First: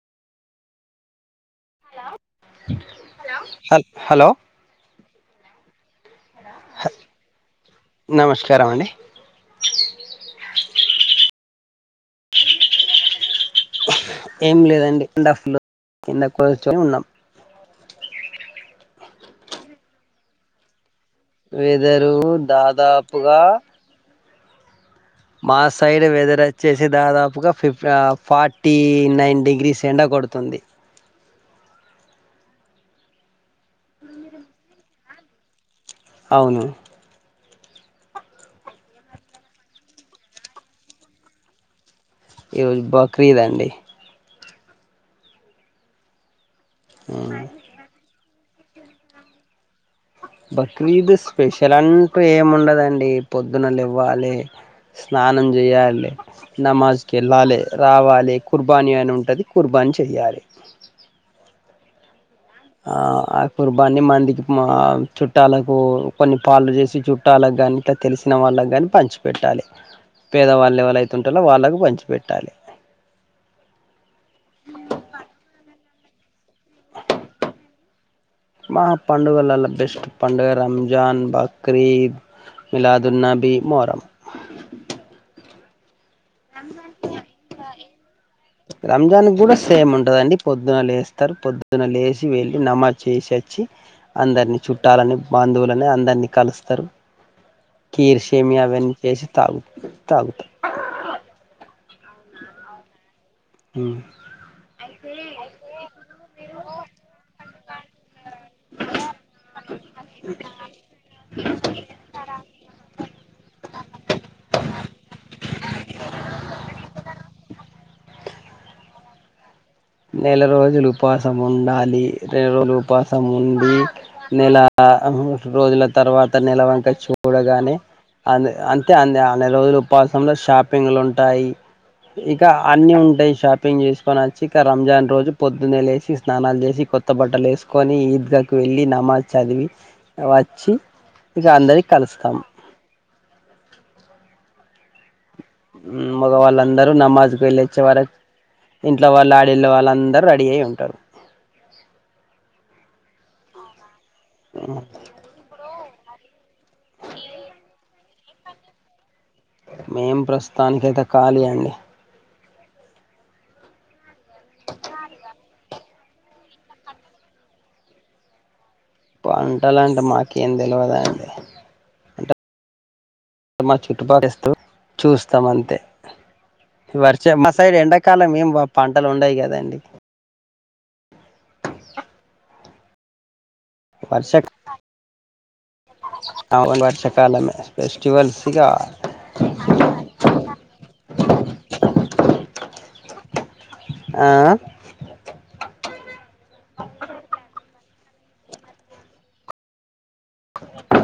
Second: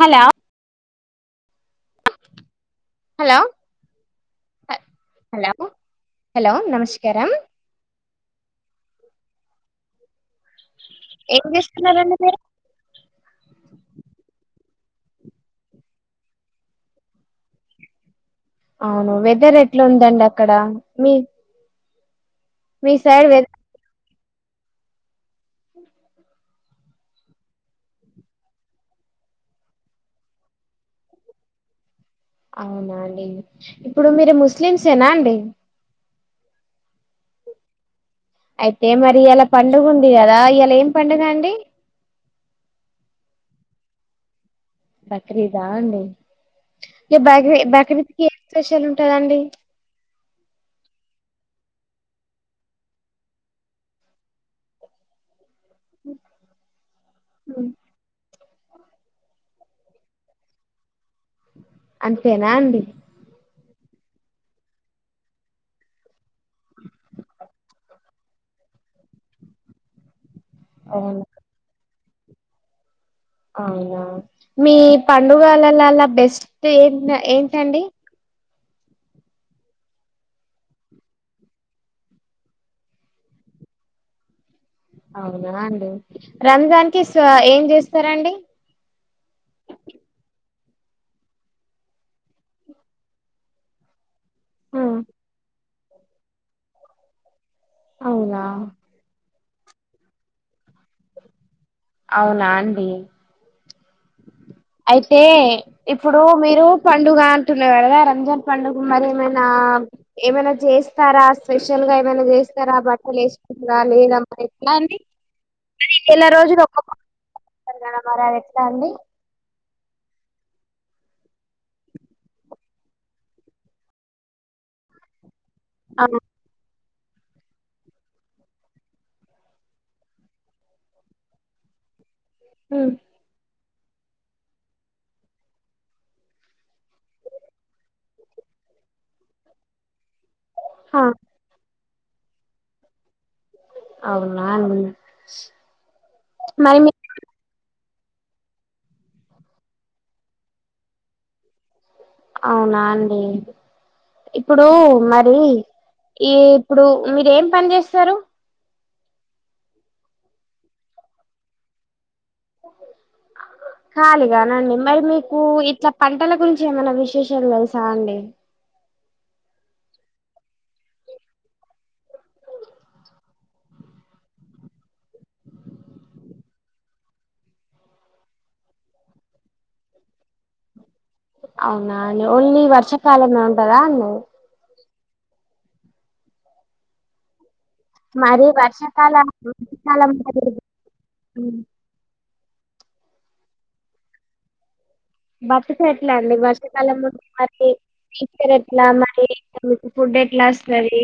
Hello hello hello హ hello hello నమస్కారం నమస్కారం అండి ఏం చేస్తున్నారండి మీరు ఏం లేదండి ఎండ్అఫ్ కింద కూర్చొని ఉన్నాం అవును వెదర్ ఎట్లా ఉందండి అక్కడ మీ దరు మీ సైడ్ వె దాదాపుగా మా సైడ్ వెదర్ వచ్చేసి దాదాపుగా ఫిఫ ఫార్టీ నైన్ డిగ్రీస్ ఎండ కొడుతుంది అవునండి ఇప్పుడు మీరు ముస్లిమ్సేనా అండి అవును అయితే మరి ఇయ్యాల పండుగ ఉంది కదా ఇయ్యాల ఏం పండగ అండి ఈ రోజు బక్రీదండి బక్రీదా అండి బక్రీద్ బక్రీద్ ఏం స్పెషల్ ఉంటదండి బక్రీద్ స్పెషల్ అంటూ ఏముండదండి పొద్దునలెవ్వాలే స్నానం చేయలే నమాజ కెల్లలే రావాలే కుర్బానీ అని ఉంటది కుర్బానీ చెయ్యాలి అదె తేనండి ఆ ఆ కుర్బాన్ని మందికి చుట్టాలకు కొన్ని పాలు చేసి చుట్టాలకు కాని ఇట్లా తెలిసిన వాళ్ళకి కాని పంచిపెట్టాలి పేదవాళ్ళ ఎవలైతే అవును ఉంటారో వాళ్ళకు పంచి పెట్టాలి అవునా మీ పండుగలలలా బెస్ట్ ఏ ఏంటండి మహాపండుగలలా బెస్ట్ పండుగ రంజాన్ బకరీద్ మి లాదున్నబీ మొహరమ్ అవును అండి రంజాన్ కి స్వ ఏం చేస్తారండి రంజాన్ కూడా సేమ్ ఉంటదండి పొద్దున లేస్తారు పొద్దున లేసి వెళ్ళి నమాజ్ చేసి వచ్చి అందరిని చుట్టాలని బాంధువులు అందరినీ కలుస్తారు అవునా కీర్షేమి అవన్నీ చేసి తాగు తాగుతా అవునా అండి ఆ అయితే ఇప్పుడు మీరు పండుగ అంటున్నారు కదా రంజన్ పండుగ మరి ఏమైనా ఏమైనా చేస్తారా స్పెషల్ గా ఏమైనా చేస్తారా బట్టలు వేసుకుారా లేదా మరి ఇలా మ నెల రోజులు ఒ కదా మరి అ నన్నిీ నెల రోజులు ఉపాసం ఉండాలి రెండు రోజులు ఉపాసం ఉండి నెల రోజుల ఆ తర్వాత నిలవంక చూడగానే అ అంటే అన్ని అన్ని రోజులు ఉపాసంలో షాపింగ్లు ఉంటాయి ఇక ఉమ్, అన్ని ఉంటాయి షాప్ షాపింగ్ చేసుకొని వచ్చి ఇంట్లా రంజాన్ రోజు పొద్దున్న లేసి స్నానాలు చేసి కొత్త బట్టలు వేసుకొని ఈద్గాకి వెళ్ళి నమాజ్ చదివి వాచ్చి ఆ, అందార కలుస్తాం అవునా ఉ మగవాళ్ళ అందరుూ నమాజ్కుళ్ళచ్చే వరకు ఇంట్లో వాళ్ళు ఆడేళ్ళ వాళ్ళ అందరుూ రెడీ అయి ఉంటారు అవునా అండి ఇప్పుడు మరి ఈ ఇప్పుడు మీర ఏం పని చేస్తారు మేం ప్రస్తుతానికయితే ఖాళీ అండి ఖాళీగానండి. మరి మీకు ఇట్లా పంటల గురించి ఏమైనా విశేషాలు తెలుసా అండి. పంటాలంటే మాకు ఏం తెలివాదా అండి. మా చుట్టుపక్కస్తూ చూస్తాం. అంతే వర్షం మా సైడ్ ఎండాకాలం ఏం పంటలు ఉండయి కదండి. అవునా ఓన్లీ వర్షమ్ కాలమే [unintelligible] కదా అండీ అవును వర్షకాలమే మది వర్షాకాలం [unintelligible] ఆ భట్ చెట్ల ఆర్ మీ వర్షకాలం ముందు మరీ నేచర్ ఎట్లా మరీ ఫుడ్ ఎట్లా వస్తంది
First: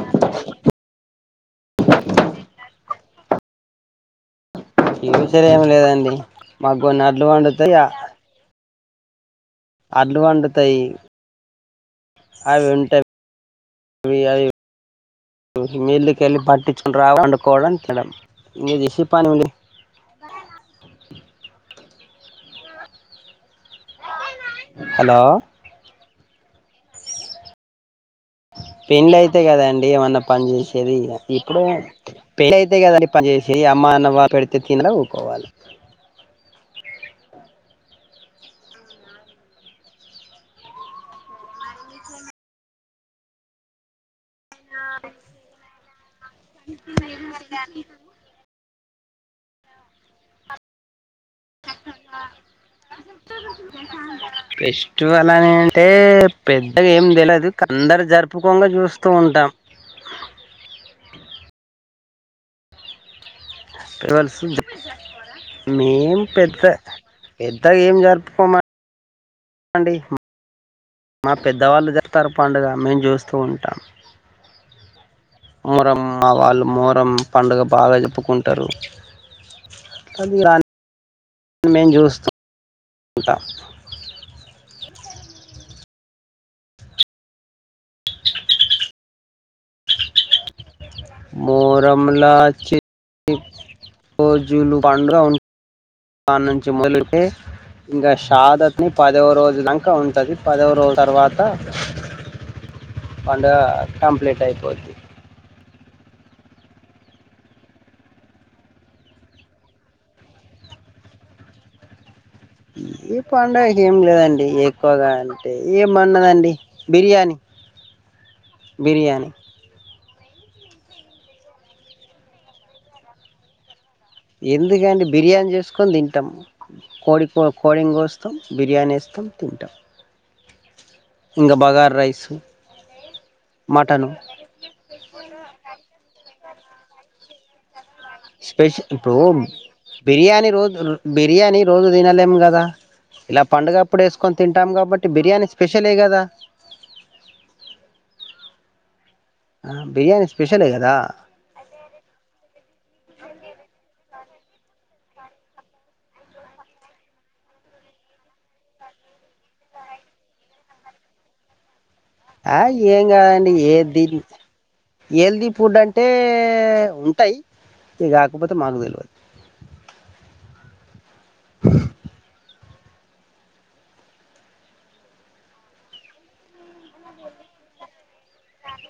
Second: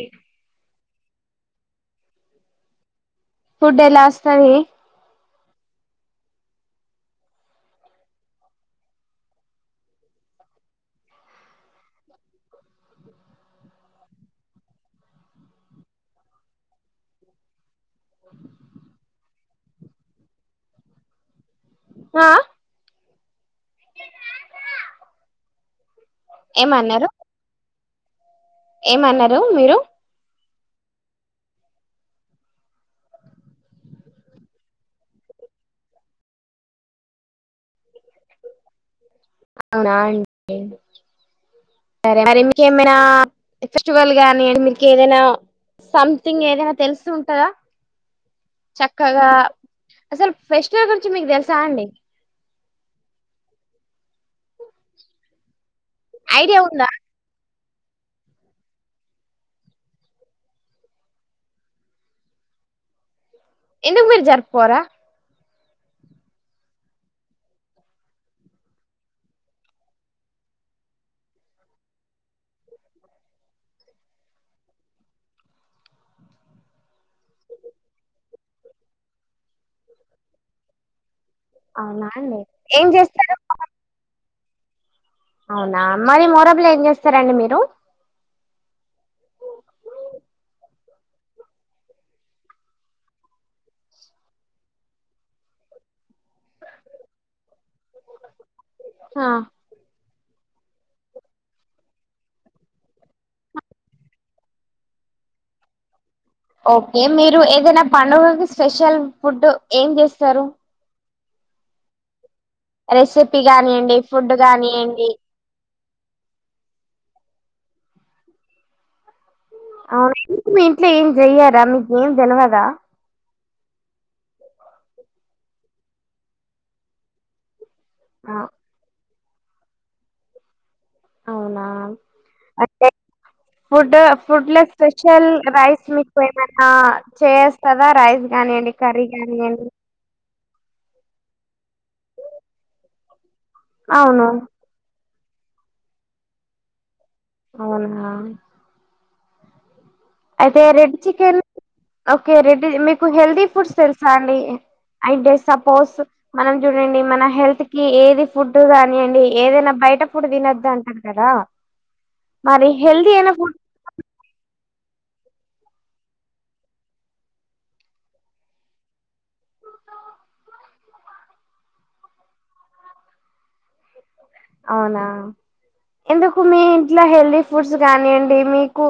ఫుడ్ ఎలా వస్తది నేచర్ ఏమి లేదండి. మాకు కొన్ని అడ్లు పండుతాయ్ అడ్లు పండుతాయ్ అవి ఉంటావి. అవి మిల్లుకెళ్ళి పట్టించుకొని రావడం పండుకోవడం [unintelligible] మీది ఇషి పని ఉంది ర ఆ హలో ఏమ్ న్నారు పెండ్లి అయితే మీరు కదండి. వాళ్ళ పని చేశే ఇప్పుడు పెళ్ళి అయితే కదండి. పని చేషి అమ్మ అన్న అవ్వ పెడితే తిన ఊకోవాలి. అవునా అండి. సరే మరి మీకేమైనా ఫెస్టివల్ గాని ఏదైనా సంథింగ్ ఏదయినా తెలుసు ఉంటందా చేప్ కదా అస్సల్ ఫెస్టివల్ గురించి మీకు తెల్సా అండి. ఫెస్టివల్ లనే అంటే ఐడియా ఉందా పెద్దగా ఏం తెలదు. అందరు జరుపుకోంగా చూస్తూ ఉంటాం. ఎందుకు మీరు జరూపుకోరా మేము పెద్ద పెద్దగా ఏం జరుపుకోమండి. మా పెద్దవాళ్ళు చెత్తరు పండుగ మేము చూస్తూ ఉంటాం. మరమ్మ వాళ్ళు మొరం పండుగ బాగా చెప్పుకుంటారు. అవునాండి ఏం చేస్తరు ఉంటాం అవునా మరి మొరబ్ లో ఏం చేస్తారండి. మీరు మోరంల చి కోజులు పండుగ ఆ నుంచి మొదలు పెడితే, ఇంకా షాదత్ ని పదవ ఆ రోజు దాంక ఉ అంది పదవ రోజుల తర్వాత పండగ కంప్లీట్ అయిపోద్ది. ఓకే మీరు ఏదైనా పండుగకి, స్పెషల్ ఫుడ్ ఏం చేస్తారు. ఈ రెసిపీ పండుగకి ఏం కానియండి ఫుడ్ లేదండి. కానియండి ఎక్కువగా అంటే ఏం వండదండి బిర్యానీ. బిర్యాన్ అవును మీ ఇంట్లో ఏం చెయ్యారా మీకు ఏం తెలివదా ఎందుకండి బిర్యానీ చేసుకొని తింటాం కోడిపో కోడిని కోస్తాం ఆ బిర్యానీ చేస్తాం తింటాం ఇంకా అవునా బగార్ రైస్ అంటే ఫుడ్ మటను ఫుడ్ లో స్పెషల్ రైస్ మీకు ఇంకా చేస్తదా రైస్ కానియండి స్పెషల్ కర్రీ ఇప్పుడు కానియండి బిర్యానీ రోజు బిర్యానీ రోజు తినలేం కదా ఇలా పండుగప్పుడు అవును వేసుకొని తింటాం కాబట్టి అంటే బిర్యానీ స్పెషలే కదా అవునా ఆ బిర్యానీ అయితే స్పెషలే కదా red chicken okay red meat healthy foods తెలుసా అండి అంటే, సపోజ్ మనం చూడండి. మన హెల్త్ కి ఏది ఫుడ్ కానియండి. ఏదైనా బయట ఫుడ్ తినద్దు అంటారు కదా. ఆ మరి ఏం హెల్దీ అయిన కాదండి ఫుడ్ ఏది హెల్తీ ఫుడ్ అంటే ఉంటాయ్. ఇది కాకపోతే మాకు తెలియదు [unintelligible] అవునా ఎందుకు మీ ఇంట్లో హెల్దీ ఫుడ్స్ కనియ్యండి మీకు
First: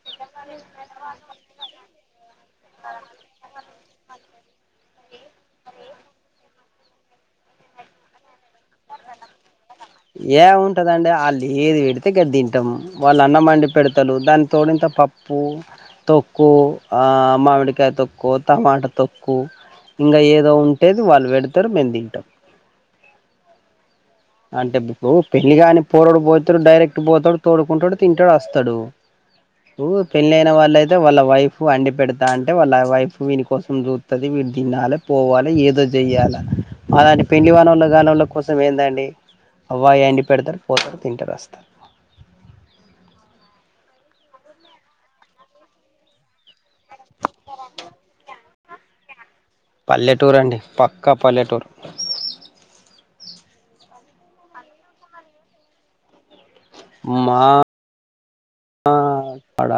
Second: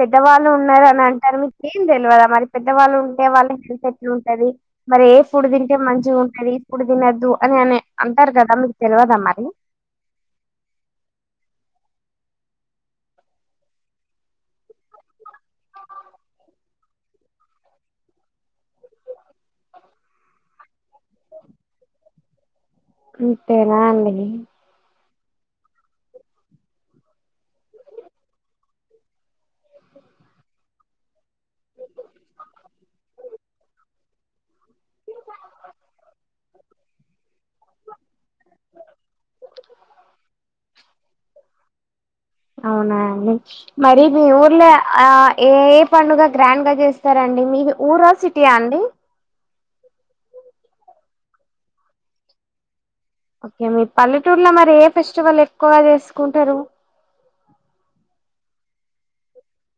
పెద్దవాళ్ళు ఉన్నారు అని అంటారు. అంటే మీకు ఏం తెలియదా. మరి పెద్దవాళ్ళు ఉంటే వాళ్ళ హెల్త్ ఎట్లా ఉంటది మరి. ఏ ఫుడ్ తింటే మంచిగా ఉంటది. ఫుడ్ తినద్దు అని అట్లనే అంటారు కదా మీకు తెలివదా అది ఏం ఉంటదిదండి. వాళ్ళు ఏది పెడితే గది తింటాం. వాళ్ళు అన్నం వండి పెడుతారు. దానితోని ఇంత పప్పు, తొక్కు, మామిడికాయ తొక్కు, టమాటా తొక్కు, ఇంకా ఏదో ఉంటేది వాళ్ళు పెడతారు. మేము తింటాం. అంతేనా అండి అంటే ఊ పెళ్లి కానీ పోరడు పోతాడు. డైరెక్ట్ పోతాడు తోడుకుంటాడు. తింటడు వస్తడు. ఊ పెళ్ళి అయిన వాళ్ళయితే వాళ్ళ వైఫ్ అండి పెడతా అంటే, వాళ్ళ వైఫ్ వీని కోసం చూస్తదీ. వీని తినాల పోవాల ఏదో చెయాల మాలాంటి పెళ్ళి గన్నోళ్ల కోసం ఏందండి అవ్వ అయ్యా ఒండి పెడతారు పోతారు తింటారు వస్తారు అవునా అండి మరి మీ ఊర్లో ఏ ఏ పండుగ గ్రాండ్ గా చేస్తారండి. మీది ఊరా సిటీయా అండి. పల్లెటూరు అండి పక్కా పల్లెటూరు ఓకే మీ పల్లెటూర్లో మరి ఏ ఫెస్టివల్ ఎక్కువగా చేసుకుంటారు. ఆ పడ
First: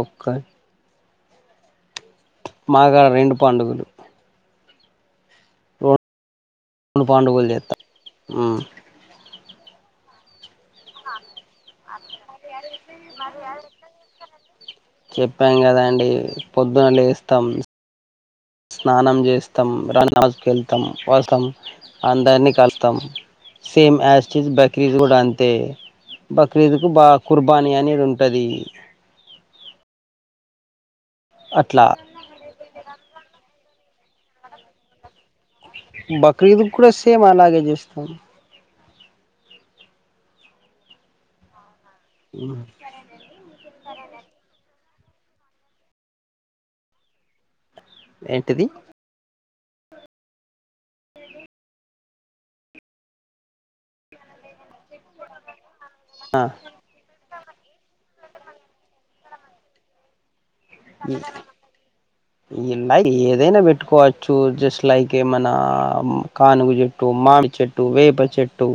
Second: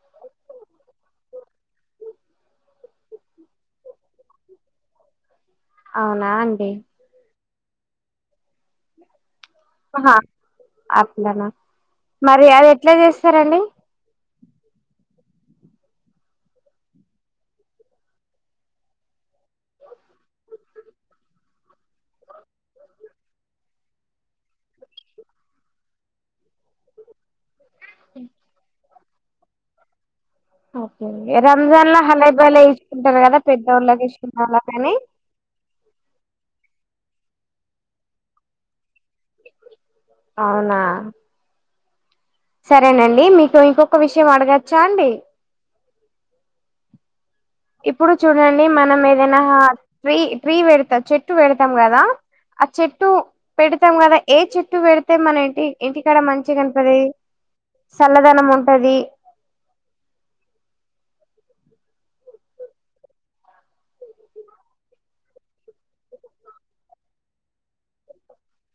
ఒక్క మాగాడ రెండు పండుగలు అవునా అండి ఉ హా హా మరి అది మరైతే ఎట్లా చేస్తారండి మరైతే చెప్పాం కదండి పొద్దున లేస్తాం స్నానం చేస్తాం నమాజ్కి వెళ్తాం వస్తాం అందరినీ కలుస్తాం సేమ్ యాసిటిజ్ బక్రీద్ కూడా అంతే బక్రీద్కు బాగా కుర్ పని అనేది ఉంటది ఓక్ అట్లా రంజాన్ లో హలైబలే వేసుకుంటారు కదా పెద్దోళ్ళకి చిన్నోళ్ళకి అని బక్రీదు కూడా సేమ్ అలాగే చేస్తాం. అవునా సరేనండి మీకు ఇంకొక విషయం అడగచ్ చ్చాండి. ఇప్పుడు చూడండి ఏంటిది మనం ఏదైనా హా ట్రీ ట్రీ వెడు త చెట్టు పెడతాం కదా ఆ చెట్టు పెడతాం కదా ఏ చెట్టు పెడితే మన ఇంటి ఇంటికాడ ఆ మంచి గనపడి చల్లదనం ఉంటది. ఇల్ల ఏదైనా పెట్టుకోవచ్చు జస్ట్ లైక్ ఏమన్న కానుగ చెట్టు మామిడి చెట్టు వేప చెట్టు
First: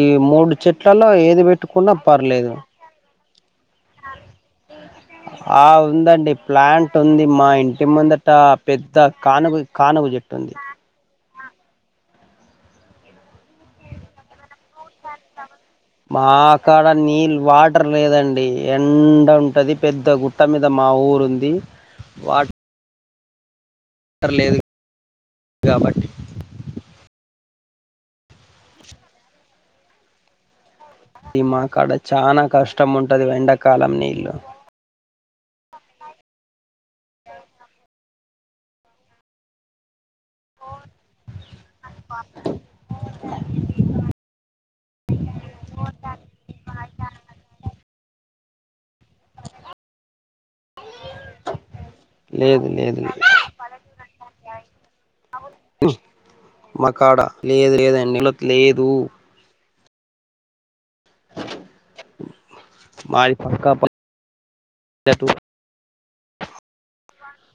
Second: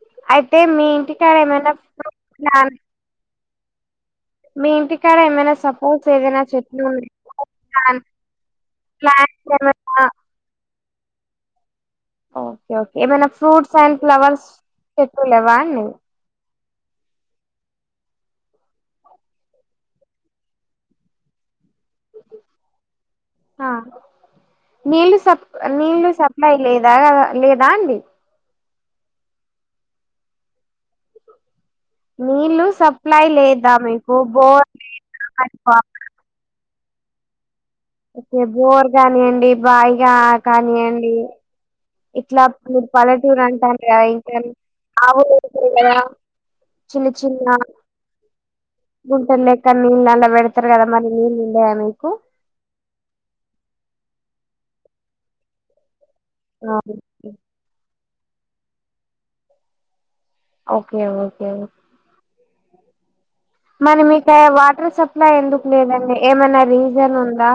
ఈ మూడు అయితే మీ చెట్లలో ఇంటికాడ ఏది ఏమైనా పెట్టుకున్నా ఫ్రూట్ పర్లేదు ప్లాన్ మీ ఇంటికాడ ఏమైనా ఆ సపోజ్ ఉందండి ఏదైనా చెట్లు ప్లాంట్ ఉన్నాయి, ఉంది మా ఇంటి ముందట పెద్ద ప్లాంట్స్ కానుగ కానుగ ఏమైనా చెట్టు ఉంది. ఓకే ఓకే ఏమన్న ఫ్రూట్స్ అండ్ ఫ్లవర్స్ చేట్లు లేెవా మాక్ ఇంటి కాడ నీళ్ళు వాటర్ లేదండి ఎండ ఉంటది పెద్ద గుట్ట మీద మా ఊరు ఉంది వాట ఆ నీళ్ళ సప్ కాబట్టి నీళ్ళు సప్లై లేదా లేదా అండి. దిమాగ నీళ్ళు సప్లై లేదా మీకు నీళ్ళు బోర్ నీళ్ళు అప్లై ఓకే బోర్ కానియండి బాయిగా కానియండి. ఇట్లా మీరు పల్లెటూరు అంటనుండ్రు కద ఇంకా ఆవులు ఉంటాయి కద చిన్న చిన్న గుంతలెక్క నీళ్ళు అలా పెడతారు కదా మరి నీళ్ళు ఉండయా మీకు అవును ఆ మకాడ లేదు లేద్ అన్ నిల్లక్ లేదు ఓకే ఓకే ఓ బాయ్ మనీ మీకే వాటర్ సప్లై ఎందుకు లేదండి. ఏమన్నా రీస్ జెను ఉందా.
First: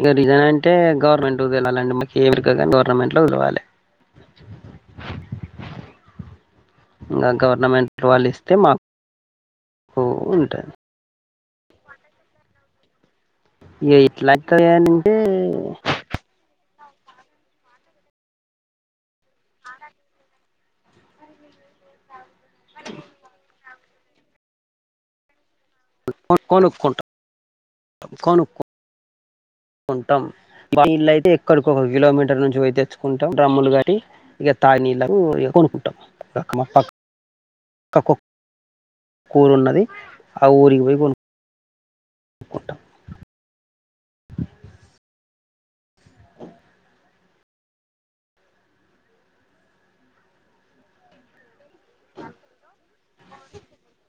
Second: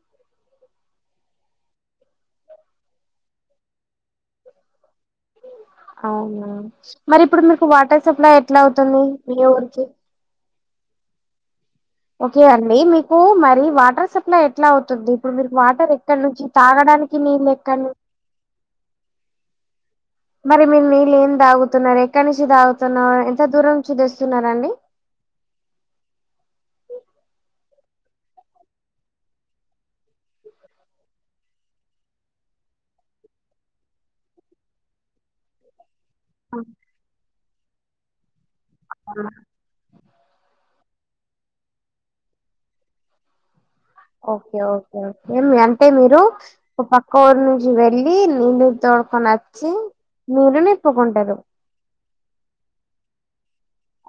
ఇగా రీజన్ అంటే గవర్నమెంటుకు తెలవాలండి. మాకు [unintelligible] గవర్నమెంట్ లో తేలవలే అవునా మరి ఇప్పుడు మీకు వాటర్ గవర్నమెంట్ వాళ్ళు సప్లై ఇస్తే ఎట్లా అవుతుంది. మీ ఊరికి మాకు ఉంటది ఓకే అండి మీక్ కూ మరి ఇగ వాటర్ సప్లై ఎట్లయితది ఎట్లా అవుతుంది. అంటే ఇప్పుడు మీరు వాటర్ ఎక్కడ నుంచి తాగడానికి నీళ్లు ఎక్కను మరి మీరు నీళ్లేం తాగుతున్నారే ఎక్కడనుంచి తాగుతున్నావే ఎంత దూరం. సూదేస్తున్నాను రండి. కొన్ కొనుక్కుంటా కొనుక్కో కుంటాం. బాల్ నీళ్ళయితే ఎక్కడికో ఒక కిలోమీటర్ నుంచి పోయి తెచ్చుకుంటాం. డ్రమ్ములు గట్టి ఇగా తాగే నీళ్ళకు ఇగ కొనుకుంటాం. రకమ పక్ కకుక్ కూరున్నది. ఆ ఊరికిపోయి కొను కుట్ట ఓకే ఓకే ఓకే ఏమి అంటే మీరు ఒక పక్క ఊరు నుంచి వెళ్ళి నీళ్ళు తోడుకొని అచ్చి నీళ్లు నింపుకుంటారు.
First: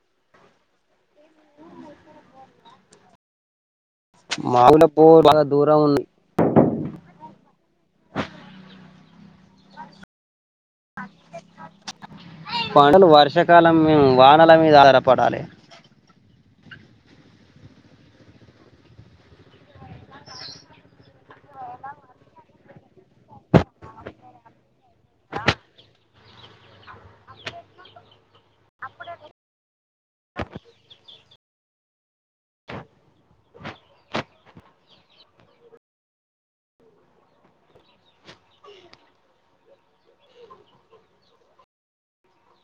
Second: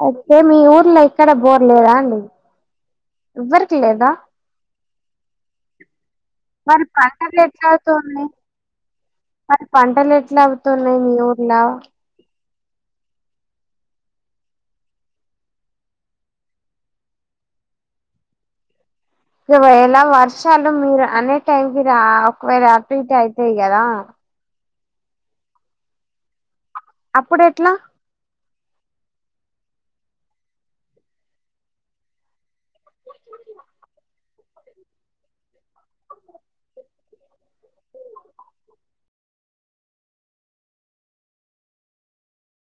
అయితే మీ ఊర్లో ఎక్కడ బోర్లేదా అండి ఎవ్వర్ కి లేదా. మా ఊర్లో బోర్ బాగా దూరం ఉంది మరి పంటలు ఎట్లావుతుంది. మరి పంటలు ఎట్లా తున్నాయ్. మీ ఊర్లా పంటలు వర్షాకాలం మేము వానల మీద ఆధారపడాలే ఇగా ఎలా వర్షాలు మీరు అనే టైంకిి రావ్ ఒకవేళ అటు ఇటు అయితాయి. కదా అప్పుడు ఎట్లా